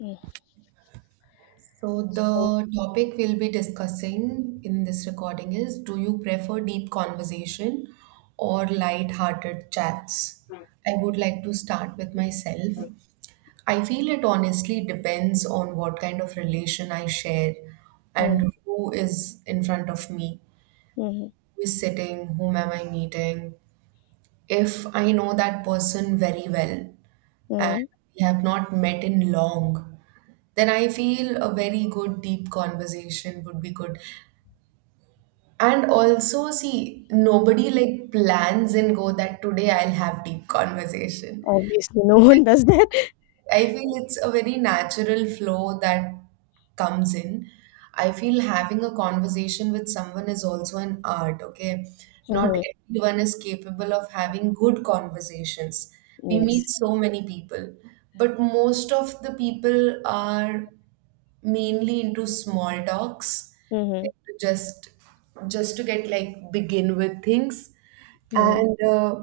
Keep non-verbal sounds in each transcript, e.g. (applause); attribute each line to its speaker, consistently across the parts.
Speaker 1: Mm.
Speaker 2: So
Speaker 1: So
Speaker 2: the topic we'll be discussing in this recording is, do you prefer deep conversation or light-hearted chats? I would like to start with myself. I feel it honestly depends on what kind of relation I share
Speaker 1: Mm,
Speaker 2: and who is in front of me,
Speaker 1: mhm,
Speaker 2: who is sitting, whom am I meeting. If I know that person very well, and
Speaker 1: mhm.
Speaker 2: we have not met in long, then I feel a very good deep conversation would be good. And also, see, nobody like plans and go that today I'll have deep conversation.
Speaker 1: Obviously, no one does that.
Speaker 2: I feel it's a very natural flow that comes in. I feel having a conversation with someone is also an art, okay? Not
Speaker 1: Mhm, (laughs)
Speaker 2: everyone is capable of having good conversations. We
Speaker 1: Yes.
Speaker 2: meet so many people, but most of the people are mainly into small talks,
Speaker 1: Mm-hmm.
Speaker 2: like to just to get like begin with things.
Speaker 1: Mm-hmm.
Speaker 2: And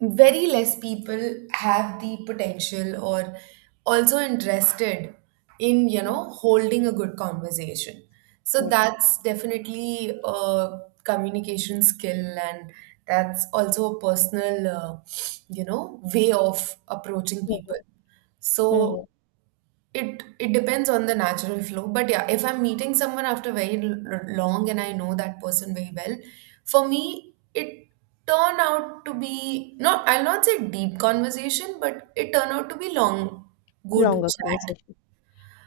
Speaker 2: Very less people have the potential or also interested in holding a good conversation, so
Speaker 1: Yep.
Speaker 2: that's definitely a communication skill, and that's also a personal you know, way of approaching people.
Speaker 1: Mm-hmm.
Speaker 2: So
Speaker 1: Mm-hmm.
Speaker 2: it depends on the natural flow, but yeah, if I'm meeting someone after very long and I know that person very well, for me it turned out to be, not I'll not say deep conversation, but it turned out to be long, good
Speaker 1: Longer
Speaker 2: chat.
Speaker 1: conversation.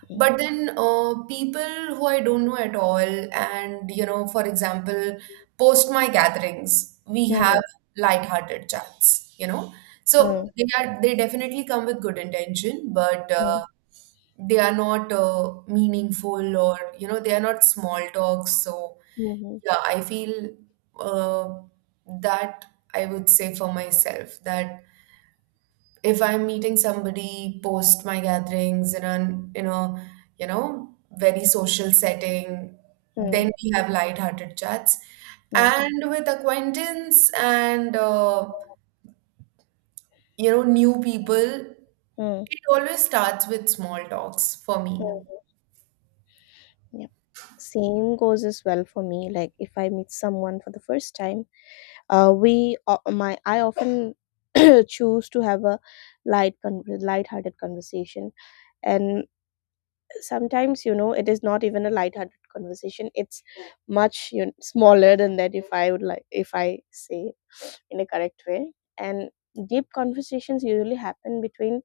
Speaker 1: Mm-hmm.
Speaker 2: But then people who I don't know at all, and you know, for example, post my gatherings, we have
Speaker 1: Mm-hmm.
Speaker 2: light-hearted chats, you know. So they definitely come with good intention, but
Speaker 1: Mm-hmm.
Speaker 2: they are not meaningful, or you know, they are not small talks. So
Speaker 1: Mm-hmm.
Speaker 2: yeah, I feel uh, that I would say for myself that if I'm meeting somebody post my gatherings in an in a you know, very social setting, then we have light-hearted chats.
Speaker 1: Mm,
Speaker 2: And with acquaintance and you know, new people,
Speaker 1: mm,
Speaker 2: it always starts with small talks for me.
Speaker 1: yep. Same goes as well for me. Like if I meet someone for the first time, we my I often (clears throat) choose to have a light-hearted conversation, and sometimes, you know, it is not even a light-hearted conversation, it's much, you know, smaller than that, if I would, like, if I say it in a correct way. And deep conversations usually happen between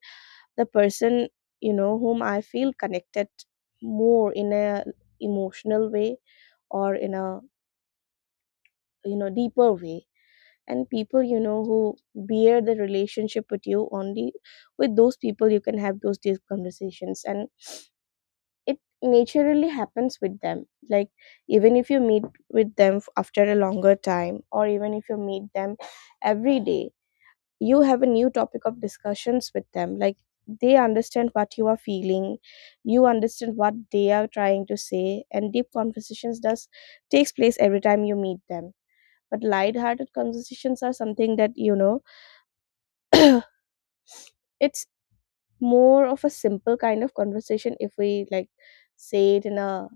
Speaker 1: the person, you know, whom I feel connected more in a emotional way or in a, you know, deeper way. And people, you know, who bear the relationship with you only, with those people you can have those deep conversations, and it naturally happens with them. Like, even if you meet with them after a longer time, or even if you meet them every day, you have a new topic of discussions with them. Like, they understand what you are feeling, you understand what they are trying to say, and deep conversations does takes place every time you meet them. But light-hearted conversations are something that, you know, it's more of a simple kind of conversation, if we, like, say it in a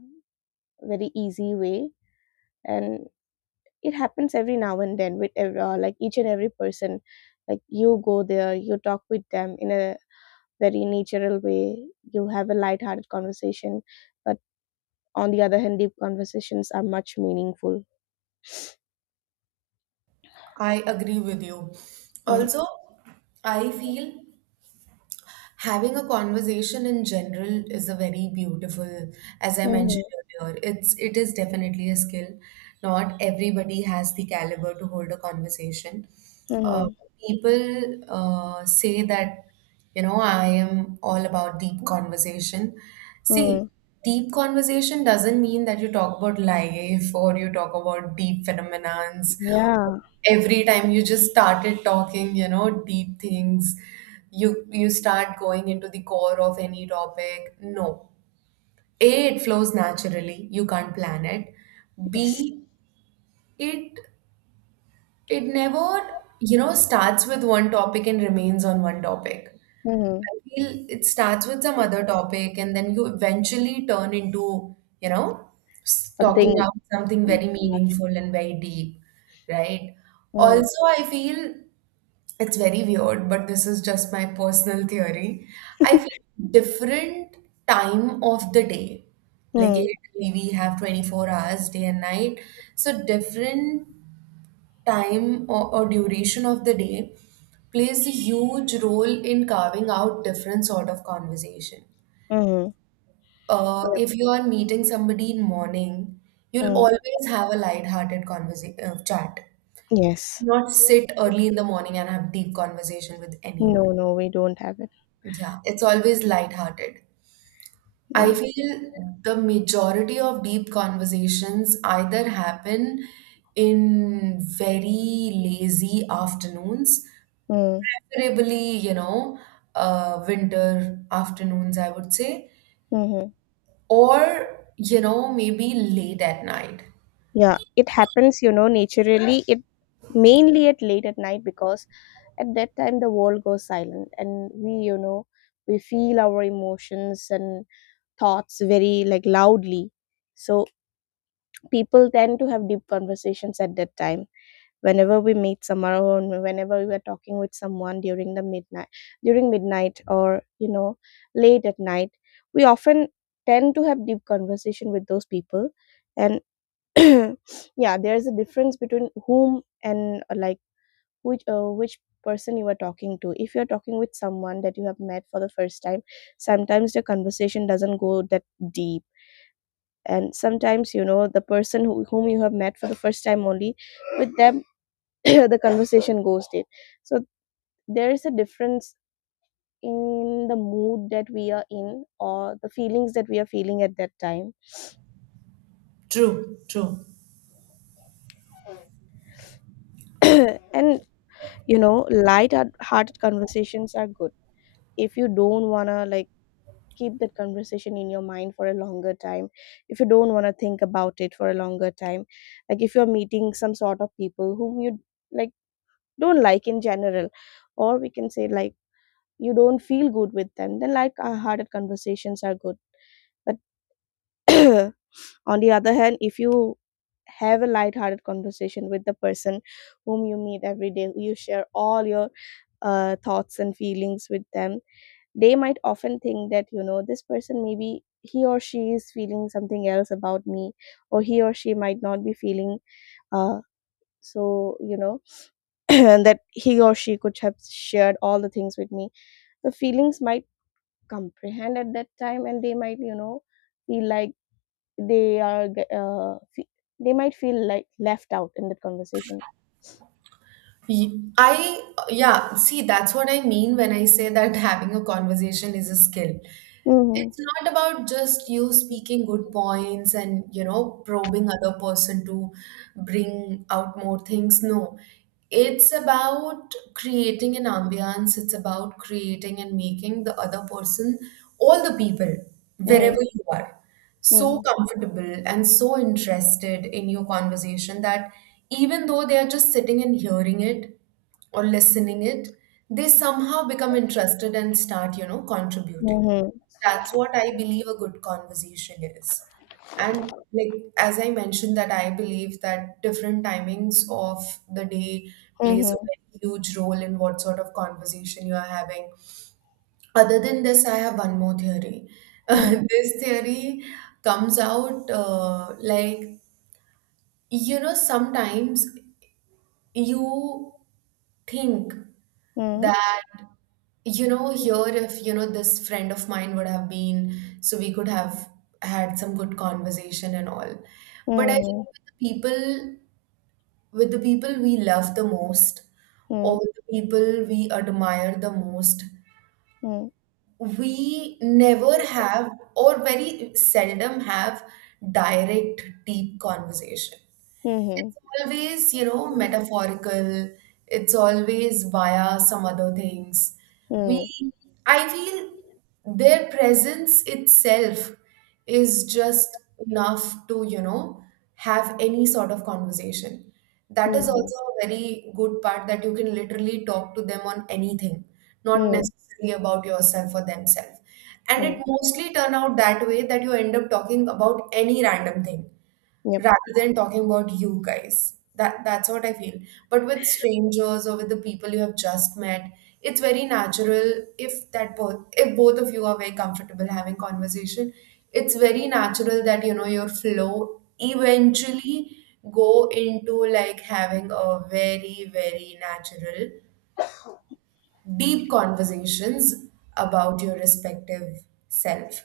Speaker 1: very easy way. And it happens every now and then with like, each and every person. Like, you go there, you talk with them in a very natural way, you have a light-hearted conversation. But on the other hand, deep conversations are much meaningful.
Speaker 2: I agree with you.
Speaker 1: Mm.
Speaker 2: Also, I feel having a conversation in general is a very beautiful, as I mentioned
Speaker 1: Hmm.
Speaker 2: earlier, it is definitely a skill. Not everybody has the caliber to hold a conversation. Uh,
Speaker 1: Hmm.
Speaker 2: People say that, you know, I am all about deep conversation. See,
Speaker 1: Hmm.
Speaker 2: deep conversation doesn't mean that you talk about life or you talk about deep phenomenons
Speaker 1: Yeah.
Speaker 2: every time. You just started talking, you know, deep things. You start going into the core of any topic. No, A, it flows naturally, you can't plan it.
Speaker 1: Yes.
Speaker 2: B, it it never, you know, starts with one topic and remains on one topic.
Speaker 1: Hmm.
Speaker 2: I feel it starts with some other topic and then you eventually turn into, you know, talking
Speaker 1: Something
Speaker 2: out something very
Speaker 1: much.
Speaker 2: meaningful and very deep. Right.
Speaker 1: Mm.
Speaker 2: Also I feel, it's very weird, but this is just my personal theory. I feel different time of the day. Like
Speaker 1: Mm.
Speaker 2: literally we have 24 hours, day and night. So different time or duration of the day plays a huge role in carving out different sort of conversation.
Speaker 1: Mm. Yep.
Speaker 2: If you are meeting somebody in morning, you'll
Speaker 1: Mm.
Speaker 2: always have a light-hearted conversation chat.
Speaker 1: Yes.
Speaker 2: Not sit early in the morning and have deep conversation with anyone.
Speaker 1: No, no, we don't have it.
Speaker 2: Yeah, it's always lighthearted. I
Speaker 1: Yeah.
Speaker 2: feel the majority of deep conversations either happen in very lazy afternoons,
Speaker 1: Mm.
Speaker 2: preferably, you know, winter afternoons, I would say,
Speaker 1: Hmm.
Speaker 2: or, you know, maybe late at night.
Speaker 1: Yeah, it happens, you know, naturally. It mainly at late at night, because at that time the world goes silent and we, you know, we feel our emotions and thoughts very like loudly. So people tend to have deep conversations at that time. Whenever we meet someone, or whenever we are talking with someone during the midnight, during midnight, or, you know, late at night, we often tend to have deep conversation with those people. And (coughs) (clears throat) yeah, there is a difference between whom and, like, which person you are talking to. If you are talking with someone that you have met for the first time, sometimes the conversation doesn't go that deep. And sometimes, you know, the person who, whom you have met for the first time only, with them (coughs) (clears throat) the conversation goes deep. So there is a difference in the mood that we are in, or the feelings that we are feeling at that time.
Speaker 2: True, true.
Speaker 1: (coughs) (clears throat) And, you know, light hearted conversations are good if you don't want to, like, keep that conversation in your mind for a longer time, if you don't want to think about it for a longer time. Like, if you're meeting some sort of people whom you, like, don't like in general, or we can say, like, you don't feel good with them, then, like, harder conversations are good. But (clears throat) on the other hand, if you have a light-hearted conversation with the person whom you meet every day, you share all your thoughts and feelings with them, they might often think that, you know, this person, maybe he or she is feeling something else about me, or he or she might not be feeling uh so, you know, (clears throat) that he or she could have shared all the things with me. The feelings might comprehend at that time, and they might, you know, feel like they are g- fe- they might feel like left out in that conversation.
Speaker 2: Ye- I, yeah, see, that's what I mean when I say that (laughs) having a conversation is a skill.
Speaker 1: Mm-hmm.
Speaker 2: It's not about just you speaking good points and, you know, probing other person to bring out more things. No, it's about creating an ambiance. It's about creating and making the other person, all the people, wherever
Speaker 1: Mm-hmm.
Speaker 2: you are, so
Speaker 1: Mm-hmm.
Speaker 2: comfortable and so interested in your conversation that even though they are just sitting and hearing it or listening it, they somehow become interested and start, you know, contributing. That's what I believe a good conversation is. And like as I mentioned, that I believe that different timings of the day plays a
Speaker 1: Mm-hmm.
Speaker 2: very huge role in what sort of conversation you are having. Other than this, I have one more theory. (laughs)
Speaker 1: Mm-hmm.
Speaker 2: This theory comes out like, you know, sometimes you think
Speaker 1: Mm-hmm.
Speaker 2: that, you know, here if you know this friend of mine would have been, so we could have had some good conversation and all. But I think
Speaker 1: Mm-hmm.
Speaker 2: with the people, we love the most, or with the people we admire the most,
Speaker 1: Mm-hmm.
Speaker 2: we never have or very seldom have direct deep conversation.
Speaker 1: Mm-hmm.
Speaker 2: It's always, you know, metaphorical. It's always via some other things. We,
Speaker 1: Mm,
Speaker 2: I feel their presence itself is just enough to, you know, have any sort of conversation. That is
Speaker 1: mhm,
Speaker 2: also a very good part, that you can literally talk to them on anything, not
Speaker 1: mm,
Speaker 2: necessarily about yourself or themselves. And it
Speaker 1: mm,
Speaker 2: mostly turn out that way, that you end up talking about any random thing
Speaker 1: yep,
Speaker 2: rather than talking about you guys. That's what I feel. But with strangers or with the people you have just met, it's very natural, if that both, if both of you are very comfortable having conversation, it's very natural that you know your flow eventually go into like having a very natural deep conversations about your respective self,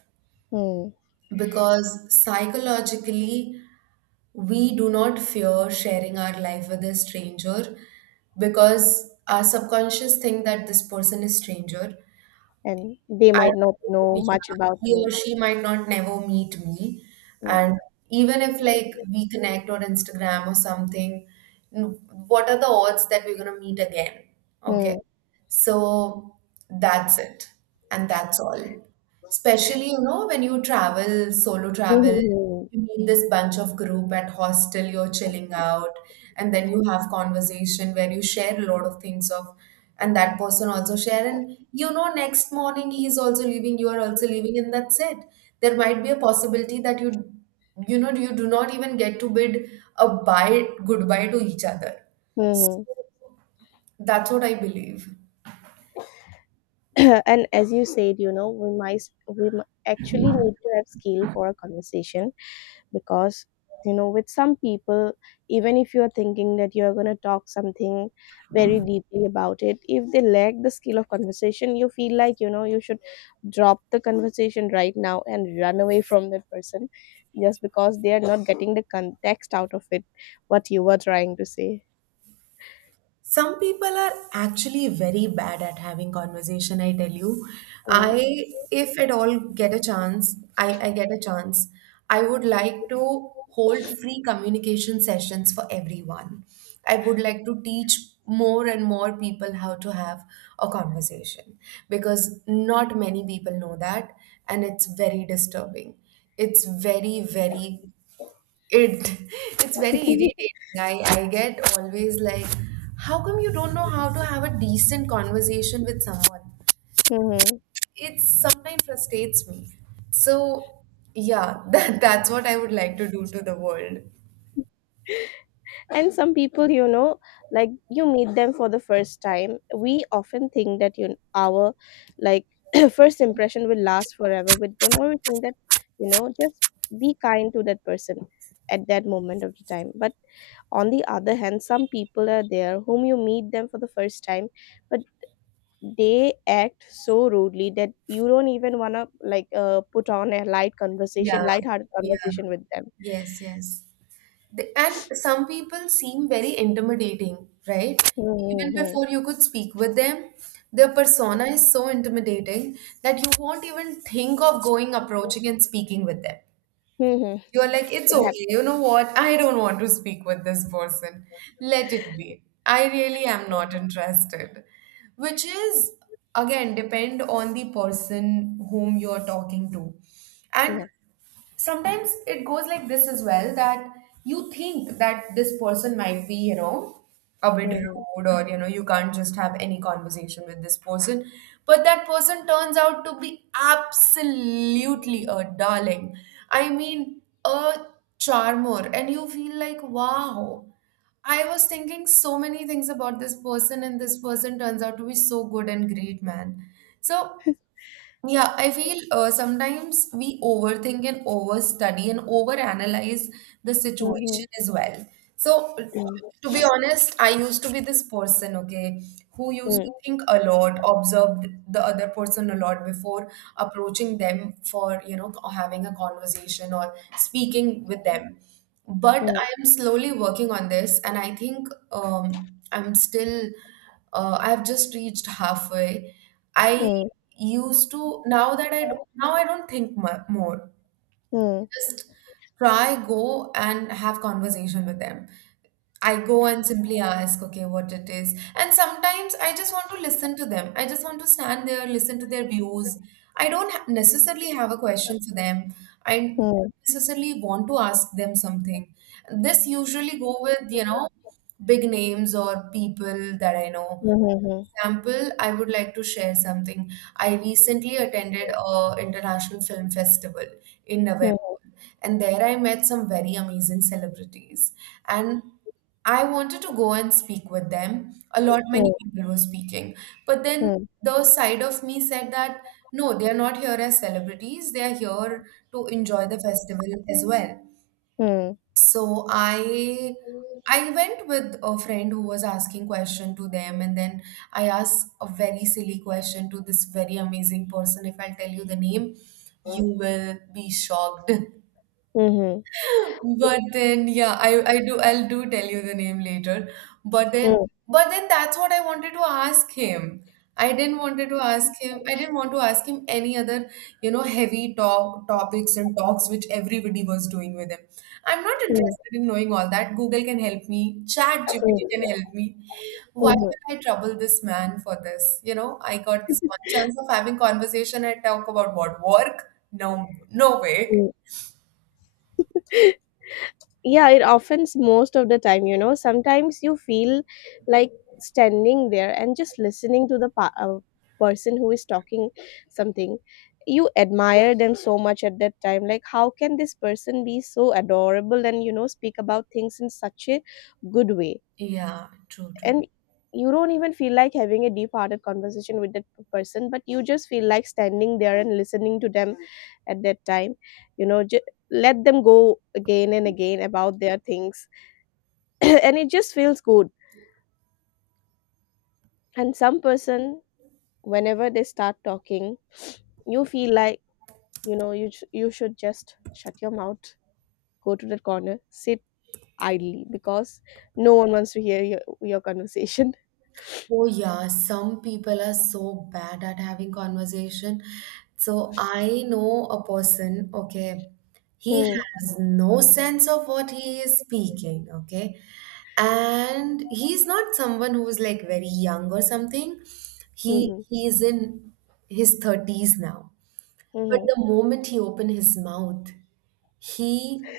Speaker 1: mm,
Speaker 2: because psychologically we do not fear sharing our life with a stranger, because our subconscious think that this person is stranger,
Speaker 1: and they
Speaker 2: and
Speaker 1: might not
Speaker 2: yeah,
Speaker 1: know much about
Speaker 2: he or
Speaker 1: me.
Speaker 2: she might not, never meet me.
Speaker 1: Mm.
Speaker 2: And even if like we connect on Instagram or something, n- what are the odds that we're going to meet again? Okay,
Speaker 1: Mm,
Speaker 2: so that's it. And that's all. Especially, you know, when you travel, solo
Speaker 1: mhm,
Speaker 2: travel,
Speaker 1: mhm,
Speaker 2: you meet this bunch of group at hostel, you're chilling out, and then you have conversation where you share a lot of things of, and that person also share, and you know, next morning he's also leaving, you are also leaving, and that's it. There might be a possibility that you know, you do not even get to bid a bye goodbye to each other.
Speaker 1: mhm.
Speaker 2: That's what I believe.
Speaker 1: (coughs) (clears throat) And as you said, you know, we might, actually need to have skill for a conversation, because, you know, with some people, even if you're thinking that you're going to talk something very deeply about it, if they lack the skill of conversation, you feel like, you know, you should drop the conversation right now and run away from that person, just because they are not getting the context out of it, what you were trying to say.
Speaker 2: Some people are actually very bad at having conversation, I tell you.
Speaker 1: Mm-hmm.
Speaker 2: If at all get a chance, I get a chance, I would like to hold free communication sessions for everyone. I would like to teach more and more people how to have a conversation, because not many people know that, and it's very disturbing. It's very, very it (laughs) it's very irritating. I get always like, how come you don't know how to have a decent conversation with someone?
Speaker 1: (laughs)
Speaker 2: It sometimes frustrates me. So yeah, (laughs) that's what I would like to do to the world.
Speaker 1: And some people, you know, like, you meet them for the first time, we often think that you our like, (clears throat) first impression will last forever with them, or we think that, you know, just be kind to that person at that moment of the time. But on the other hand, some people are there whom you meet them for the first time, but they act so rudely that you don't even want to, like, put on a
Speaker 2: Yeah,
Speaker 1: light-hearted
Speaker 2: yeah,
Speaker 1: conversation with them.
Speaker 2: yes, yes. And some people seem very intimidating, right? Even
Speaker 1: Mm-hmm.
Speaker 2: before you could speak with them, their persona is so intimidating that you won't even think of going, approaching, and speaking with them.
Speaker 1: Mm-hmm.
Speaker 2: You're like, it's
Speaker 1: It happens.
Speaker 2: okay. You know what? I don't want to speak with this person. Let it be. I really am not interested. Which is, again, depend on the person whom you're talking to. And
Speaker 1: Yep.
Speaker 2: sometimes it goes like this as well, that you think that this person might be, you know, a bit
Speaker 1: Mhm.
Speaker 2: rude, or you know, you can't just have any conversation with this person, but that person turns out to be absolutely a darling. I mean, a charmer, and you feel like, wow, I was thinking so many things about this person, and this person turns out to be so good and great man. So yeah, I feel sometimes we overthink and overstudy and overanalyze the
Speaker 1: Mhm.
Speaker 2: situation as well. So,
Speaker 1: Mm.
Speaker 2: to be honest, I used to be this person, okay, who used to
Speaker 1: Mm.
Speaker 2: think a lot, observed the other person a lot before approaching them for, you know, having a conversation or speaking with them. But I am slowly working on this, and I think I'm still, I've just reached halfway. I
Speaker 1: Mm.
Speaker 2: used to, now I don't think more.
Speaker 1: Mm.
Speaker 2: Just try, go and have conversation with them. I go and simply ask, okay, what it is. And sometimes I just want to listen to them. I just want to stand there, listen to their views. I don't necessarily have a question for them. I don't
Speaker 1: Mm.
Speaker 2: necessarily want to ask them something. This usually go with, you know, big names or people that I know.
Speaker 1: Mm.
Speaker 2: Example, I would like to share something. I recently attended a international film festival in November,
Speaker 1: Mhm.
Speaker 2: and there I met some very amazing celebrities. And I wanted to go and speak with them. A lot
Speaker 1: Mhm.
Speaker 2: many
Speaker 1: Mm.
Speaker 2: people were speaking, but then
Speaker 1: Mm.
Speaker 2: the side of me said that no, they are not here as celebrities. They are here to enjoy the festival as well.
Speaker 1: Mm.
Speaker 2: So I went with a friend who was asking question to them, and then I asked a very silly question to this very amazing person. If I tell you the name, you will be shocked. (laughs)
Speaker 1: Mhm.
Speaker 2: But then, yeah, I'll do tell you the name later. But then
Speaker 1: Mm.
Speaker 2: but then that's what I wanted to ask him. I didn't want to ask him any other, heavy talk topics and talks which everybody was doing with him. I'm not
Speaker 1: Mm.
Speaker 2: interested in knowing all that. Google can help me, Chat GPT can
Speaker 1: Mm.
Speaker 2: help me. Why
Speaker 1: Mhm.
Speaker 2: would I trouble this man for this? You know, I got this one chance of having conversation. I talk about what work? No, no way.
Speaker 1: Mm. Yeah, it offends most of the time, you know. Sometimes you feel like standing there and just listening to the person who is talking something. You admire them so much at that time, like, how can this person be so adorable, and, you know, speak about things in such a good way.
Speaker 2: Yeah, true, true.
Speaker 1: And you don't even feel like having a deep hearted conversation with that person, but you just feel like standing there and listening to them at that time, you know, let them go again and again about their things. (clears throat) And it just feels good. And some person, whenever they start talking, (sniffs) you feel like, you know, you should just shut your mouth, go to the corner, sit idly, because no one wants to hear your conversation.
Speaker 2: Oh yeah, some people are so bad at having conversation. So I know a person, okay,
Speaker 1: (laughs)
Speaker 2: he
Speaker 1: Mm-hmm.
Speaker 2: has no sense of what he is speaking, okay? And he's not someone who's like very young or something. He is in his 30s now. But
Speaker 1: Mm-hmm.
Speaker 2: the moment he opens his mouth, he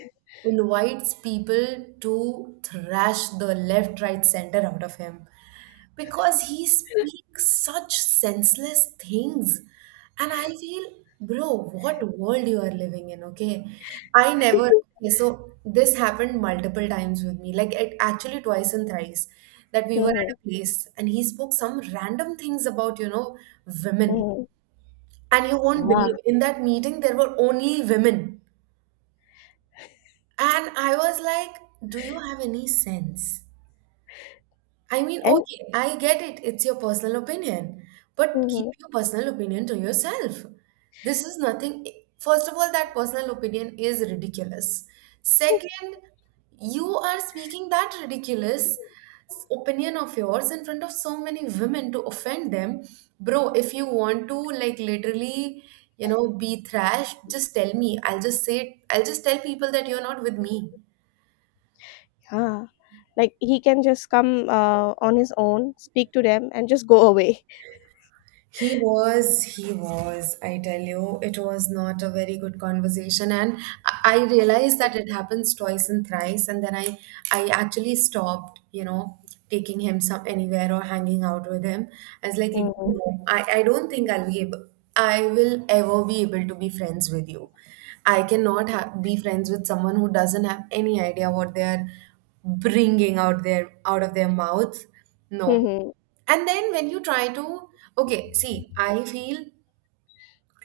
Speaker 2: invites people to thrash the left, right, center out of him because he speaks such senseless things. And I feel, bro, what world you are living in, okay? I never okay, so this happened multiple times with me, like it actually twice and thrice, that we were
Speaker 1: Mm-hmm.
Speaker 2: at a place and he spoke some random things about, you know, women.
Speaker 1: Mm-hmm.
Speaker 2: And you won't believe,
Speaker 1: Yeah,
Speaker 2: in that meeting there were only women. And I was like, do you have any sense? I mean,
Speaker 1: and
Speaker 2: okay, I get it, it's your personal opinion, but keep
Speaker 1: mhm,
Speaker 2: your personal opinion to yourself. This is nothing. First of all, that personal opinion is ridiculous. Second, you are speaking that ridiculous opinion of yours in front of so many women to offend them. Bro, if you want to, like, literally, you know, be thrashed, just tell me. I'll just tell people that you're not with me.
Speaker 1: yeah, like, he can just come on his own, speak to them, and just go away.
Speaker 2: I tell you, it was not a very good conversation. And I realized that it happens twice and thrice. And then I actually stopped, you know, taking him some anywhere or hanging out with him. I was like,
Speaker 1: Mhm,
Speaker 2: no, I don't think I will ever be able to be friends with you. I cannot be friends with someone who doesn't have any idea what they are bringing out of their mouth. No.
Speaker 1: mhm,
Speaker 2: And then when you try to, okay, see, I feel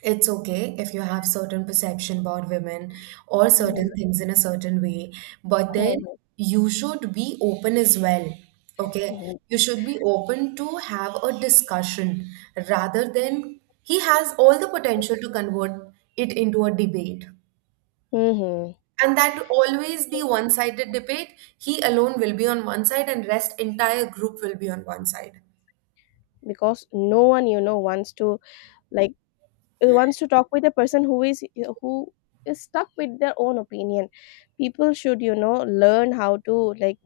Speaker 2: it's okay if you have certain perception about women or certain
Speaker 1: yeah,
Speaker 2: things in a certain way, but
Speaker 1: mhm,
Speaker 2: then you should be open as well. Okay,
Speaker 1: mhm,
Speaker 2: you should be open to have a discussion rather than he has all the potential to convert it into a debate.
Speaker 1: mhm.
Speaker 2: And that always be one-sided debate. He alone will be on one side and rest entire group will be on one side.
Speaker 1: Because no one, you know, wants to, like, wants to talk with a person who is, who is stuck with their own opinion. People should, you know, learn how to, like,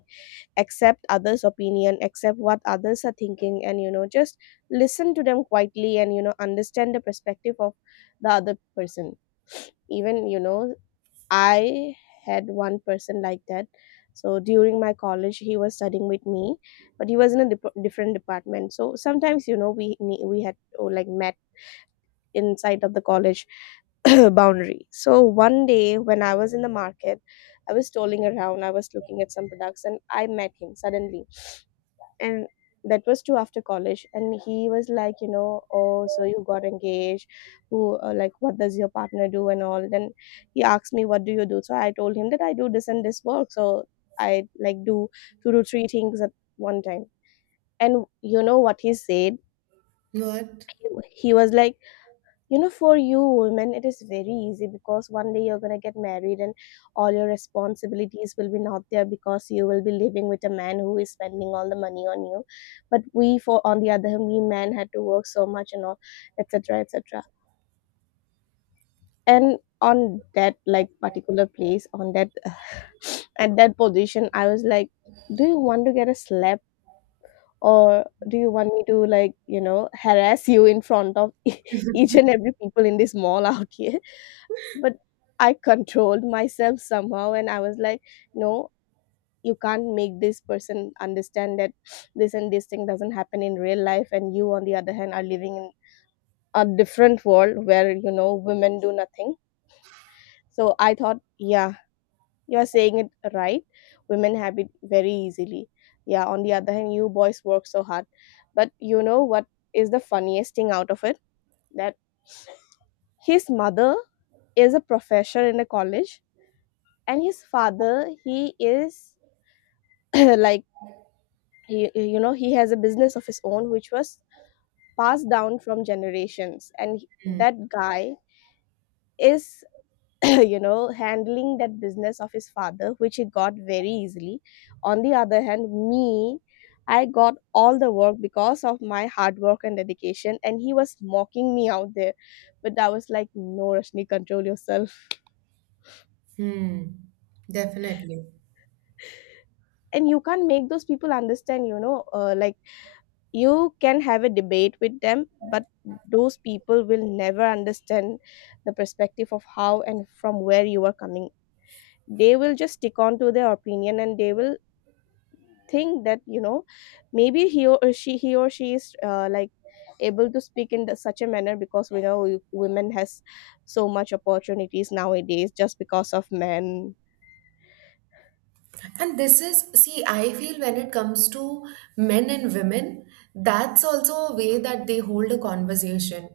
Speaker 1: accept others opinion, accept what others are thinking, and, you know, just listen to them quietly, and, you know, understand the perspective of the other person. Even, you know, I had one person like that. So during my college he was studying with me, but he was in a different department, so sometimes, you know, we had, oh, like, met inside of the college (coughs) (clears throat) boundary. So one day, when I was in the market, I was strolling around, I was looking at some products, and I met him suddenly. And that was too after college, and he was like, you know, oh, so you got engaged, who, like, what does your partner do and all. Then he asked me, what do you do? So I told him that I do this and this work, so I, like, do two to three things at one time. And you know what he said?
Speaker 2: What?
Speaker 1: he, he was like, you know, for you women it is very easy, because one day you're going to get married, and all your responsibilities will be not there, because you will be living with a man who is spending all the money on you. But we, for on the other hand, we men had to work so much and all, etc, etc. And on that, like, particular place, on that, (sighs) at that position, I was like, do you want to get a slap? Or do you want me to, like, you know, harass you in front of (laughs) each and every people in this mall out here? But I controlled myself somehow, and I was like, no, you can't make this person understand that this and this thing doesn't happen in real life, and you on the other hand are living in a different world where, you know, women do nothing. So I thought, yeah, you're saying it right, women have it very easily, yeah, on the other hand you boys work so hard. But you know what is the funniest thing out of it? That his mother is a professor in a college, and his father, he is (clears throat) like, he, you know, he has a business of his own, which was passed down from generations, and that guy is (clears throat) you know, handling that business of his father, which he got very easily. On the other hand, me, I got all the work because of my hard work and dedication, and he was mocking me out there. But I was like, no, Rashni, control yourself.
Speaker 2: Hmm, definitely.
Speaker 1: And you can't make those people understand, you know, like, you can have a debate with them, but those people will never understand the perspective of how and from where you are coming. They will just stick on to their opinion, and they will think that, you know, maybe he or she, he or she is, like, able to speak in the, such a manner, because we know, women has so much opportunities nowadays just because of men.
Speaker 2: And this is, see, I feel when it comes to men and women, that's also a way that they hold a conversation.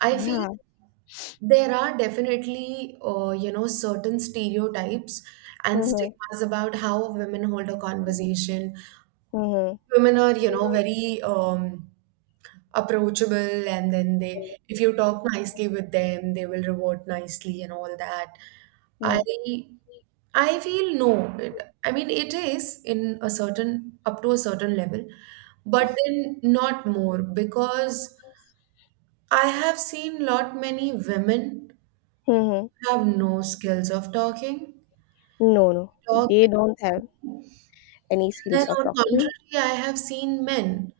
Speaker 2: I feel
Speaker 1: Yeah.
Speaker 2: there are definitely, you know, certain stereotypes and
Speaker 1: Mm-hmm,
Speaker 2: stigmas about how women hold a conversation.
Speaker 1: mm-hmm,
Speaker 2: Women are, you know, very, approachable, and then, they if you talk nicely with them, they will reward nicely and all that. i
Speaker 1: mm-hmm.
Speaker 2: i feel no, I mean it is in a certain, up to a certain level, but then not more, because I have seen lot many women
Speaker 1: Mm-hmm.
Speaker 2: have no skills of talking
Speaker 1: No, no,
Speaker 2: talk.
Speaker 1: they don't have any
Speaker 2: Then,
Speaker 1: skills of
Speaker 2: on
Speaker 1: talking.
Speaker 2: contrary, I have seen men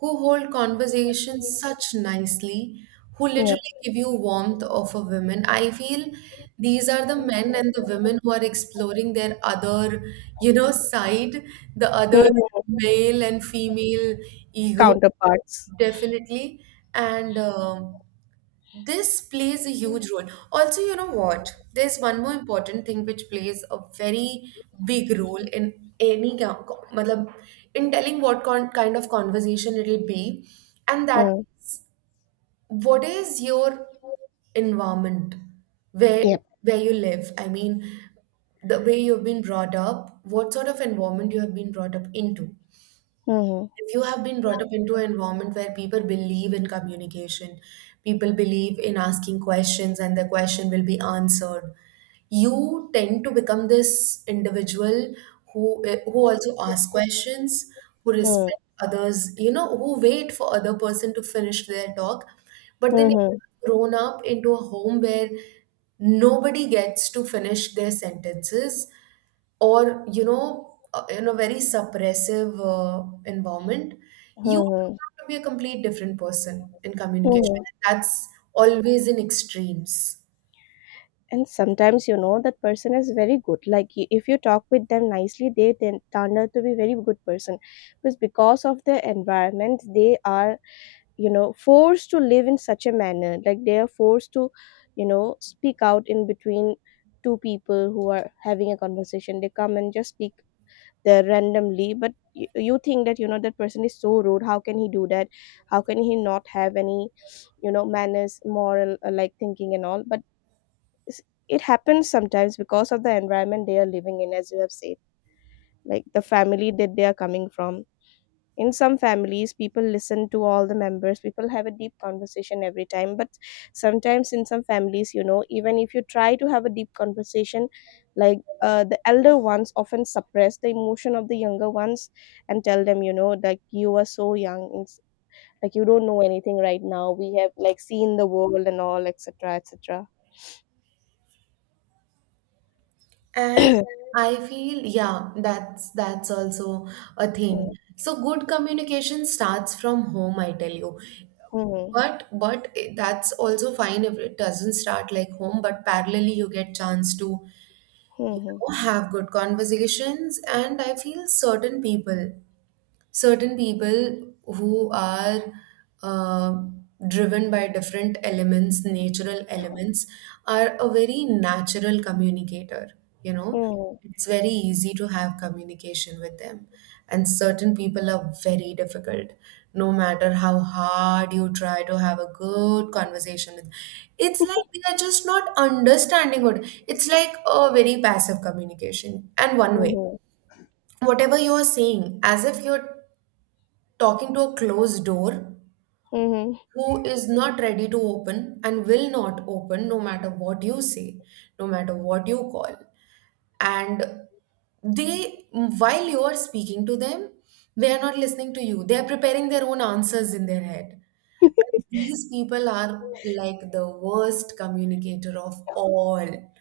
Speaker 2: who hold conversations such nicely, who
Speaker 1: Yep.
Speaker 2: literally give you warmth of a woman. I feel these are the men and the women who are exploring their other, you know, side, the other
Speaker 1: Mhm.
Speaker 2: male and female ego,
Speaker 1: Counterparts.
Speaker 2: definitely. And this plays a huge role. Also, you know what? There's one more important thing which plays a very big role in any matlab, in telling what kind of conversation it'll be, and that
Speaker 1: Mm.
Speaker 2: what is your environment,
Speaker 1: Yep.
Speaker 2: where you live. I mean, the way you've been brought up, what sort of environment you have been brought up into.
Speaker 1: Mhm,
Speaker 2: If you have been brought up into an environment where people believe in communication, people believe in asking questions and the question will be answered, you tend to become this individual who also asks questions, who
Speaker 1: mm,
Speaker 2: respect others, you know, who wait for other person to finish their talk. But then if
Speaker 1: mhm,
Speaker 2: you've grown up into a home where nobody gets to finish their sentences, or in a very suppressive environment, you turn
Speaker 1: mhm,
Speaker 2: out to be a complete different person in communication.
Speaker 1: mhm.
Speaker 2: That's always in extremes.
Speaker 1: And sometimes, you know, that person is very good. Like, if you talk with them nicely, they then turn out to be very good person. Because of the environment, they are, you know, forced to live in such a manner. Like, they are forced to, you know, speak out in between two people who are having a conversation. They come and just speak there randomly. But you think that, you know, that person is so rude, how can he do that, how can he not have any, you know, manners, moral, like, thinking and all. But s- it happens sometimes because of the environment they are living in, as you have said, like the family that they are coming from. In some families, people listen to all the members, people have a deep conversation every time. But sometimes, in some families, you know, even if you try to have a deep conversation, like, the elder ones often suppress the emotion of the younger ones, and tell them, you know, like, you are so young, it's like you don't know anything right now, we have, like, seen the world and all, etc, etc.
Speaker 2: and
Speaker 1: (clears throat)
Speaker 2: i feel, yeah, that's also a thing. So good communication starts from home, I tell you.
Speaker 1: Mhm,
Speaker 2: But that's also fine if it doesn't start like home, but parallelly you get chance to, you
Speaker 1: mhm,
Speaker 2: know, have good conversations. And I feel certain people who are uh, driven by different elements, natural elements, are a very natural communicator. You know,
Speaker 1: mhm,
Speaker 2: it's very easy to have communication with them. And certain people are very difficult. No matter how hard you try to have a good conversation with, it's like they are just not understanding what. It's like a very passive communication and one
Speaker 1: mhm,
Speaker 2: way,
Speaker 1: mhm,
Speaker 2: whatever you are saying, as if you're talking to a closed door
Speaker 1: mhm.
Speaker 2: who is not ready to open and will not open no matter what you say, no matter what you call. And they, while you are speaking to them, they are not listening to you. They are preparing their own answers in their head. And these people are like the worst communicator of all,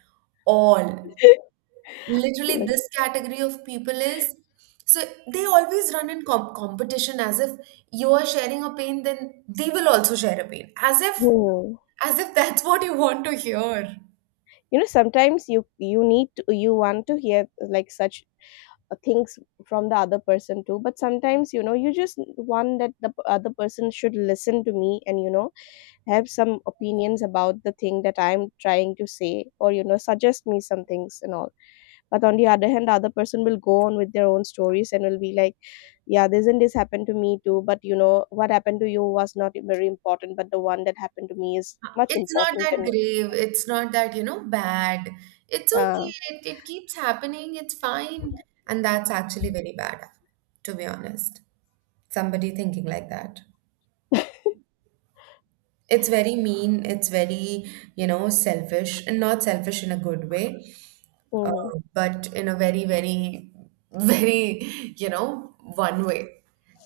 Speaker 2: all.
Speaker 1: (coughs) (laughs)
Speaker 2: Literally
Speaker 1: Like,
Speaker 2: this category of people is so, they always run in competition, as if you are sharing a pain then they will also share a pain,
Speaker 1: hmm.
Speaker 2: as if that's what you want to hear.
Speaker 1: You know, sometimes you, you need to, you want to hear, like, such things from the other person too. But sometimes, you know, you just want that the other person should listen to me, and, you know, have some opinions about the thing that I'm trying to say, or, you know, suggest me some things and all. But on the other hand, the other person will go on with their own stories, and will be like, yeah, this and this happened to me too, but you know what happened to you was not very important, but the one that happened to me is much
Speaker 2: It's not
Speaker 1: important
Speaker 2: that
Speaker 1: than.
Speaker 2: grave, it's not that, you know, bad.
Speaker 1: uh,
Speaker 2: It keeps happening, it's fine. And that's actually very bad, to be honest, somebody thinking like that. It's very mean, it's very, you know, selfish, and not selfish in a good way. uh,
Speaker 1: mm-hmm.
Speaker 2: but in a very, very, (laughs) very, you know, one way.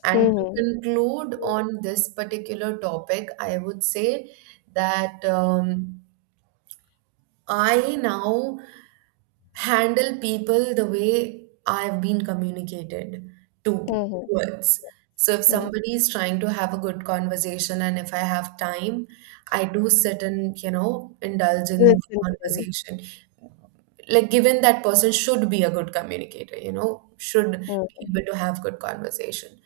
Speaker 2: And to
Speaker 1: Mm-hmm."
Speaker 2: conclude on this particular topic, I would say that I now handle people the way I've been communicated to
Speaker 1: Mhm,
Speaker 2: towards. So if
Speaker 1: mhm.
Speaker 2: somebody is trying to have a good conversation and if I have time, I do sit and, you know, indulge in the
Speaker 1: Listen to them.
Speaker 2: conversation, like given that person should be a good communicator, you know, should be
Speaker 1: Mm,
Speaker 2: able to have good conversation.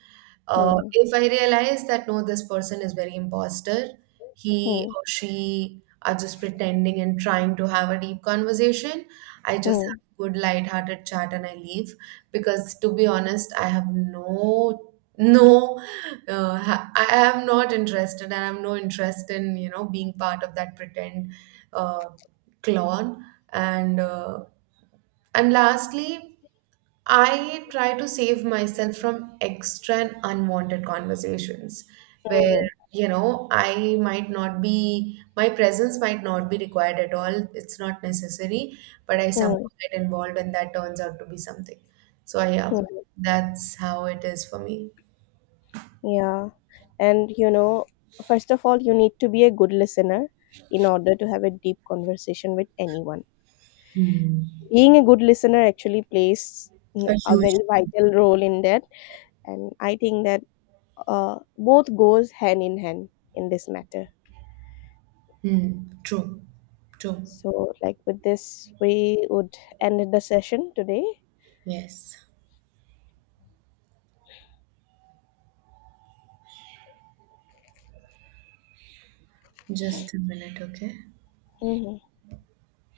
Speaker 2: uh,
Speaker 1: mhm,
Speaker 2: if i realize that no, this person is very imposter, he
Speaker 1: mm,
Speaker 2: or she are just pretending and trying to have a deep conversation, I just have
Speaker 1: mm,
Speaker 2: a good light-hearted chat and I leave, because to be honest I have no, I am not interested and I have no interest in, you know, being part of that pretend uh, clone. and uh, and lastly, I try to save myself from extra and unwanted conversations where,
Speaker 1: mhm,
Speaker 2: you know, I might not be my presence might not be required at all, it's not necessary, but I
Speaker 1: mm,
Speaker 2: somehow get involved and that turns out to be something. So yeah,
Speaker 1: mhm.
Speaker 2: that's how it is for me.
Speaker 1: Yeah. And, you know, first of all, you need to be a good listener in order to have a deep conversation with anyone.
Speaker 2: Hmm.
Speaker 1: Being a good listener actually plays, mm,
Speaker 2: A
Speaker 1: a
Speaker 2: huge.
Speaker 1: very vital role in that, and I think that, both goes hand in hand in this matter.
Speaker 2: Hmm. True, true.
Speaker 1: So, like, with this, we would end the session today.
Speaker 2: Yes, just a minute, okay.
Speaker 1: Mhm.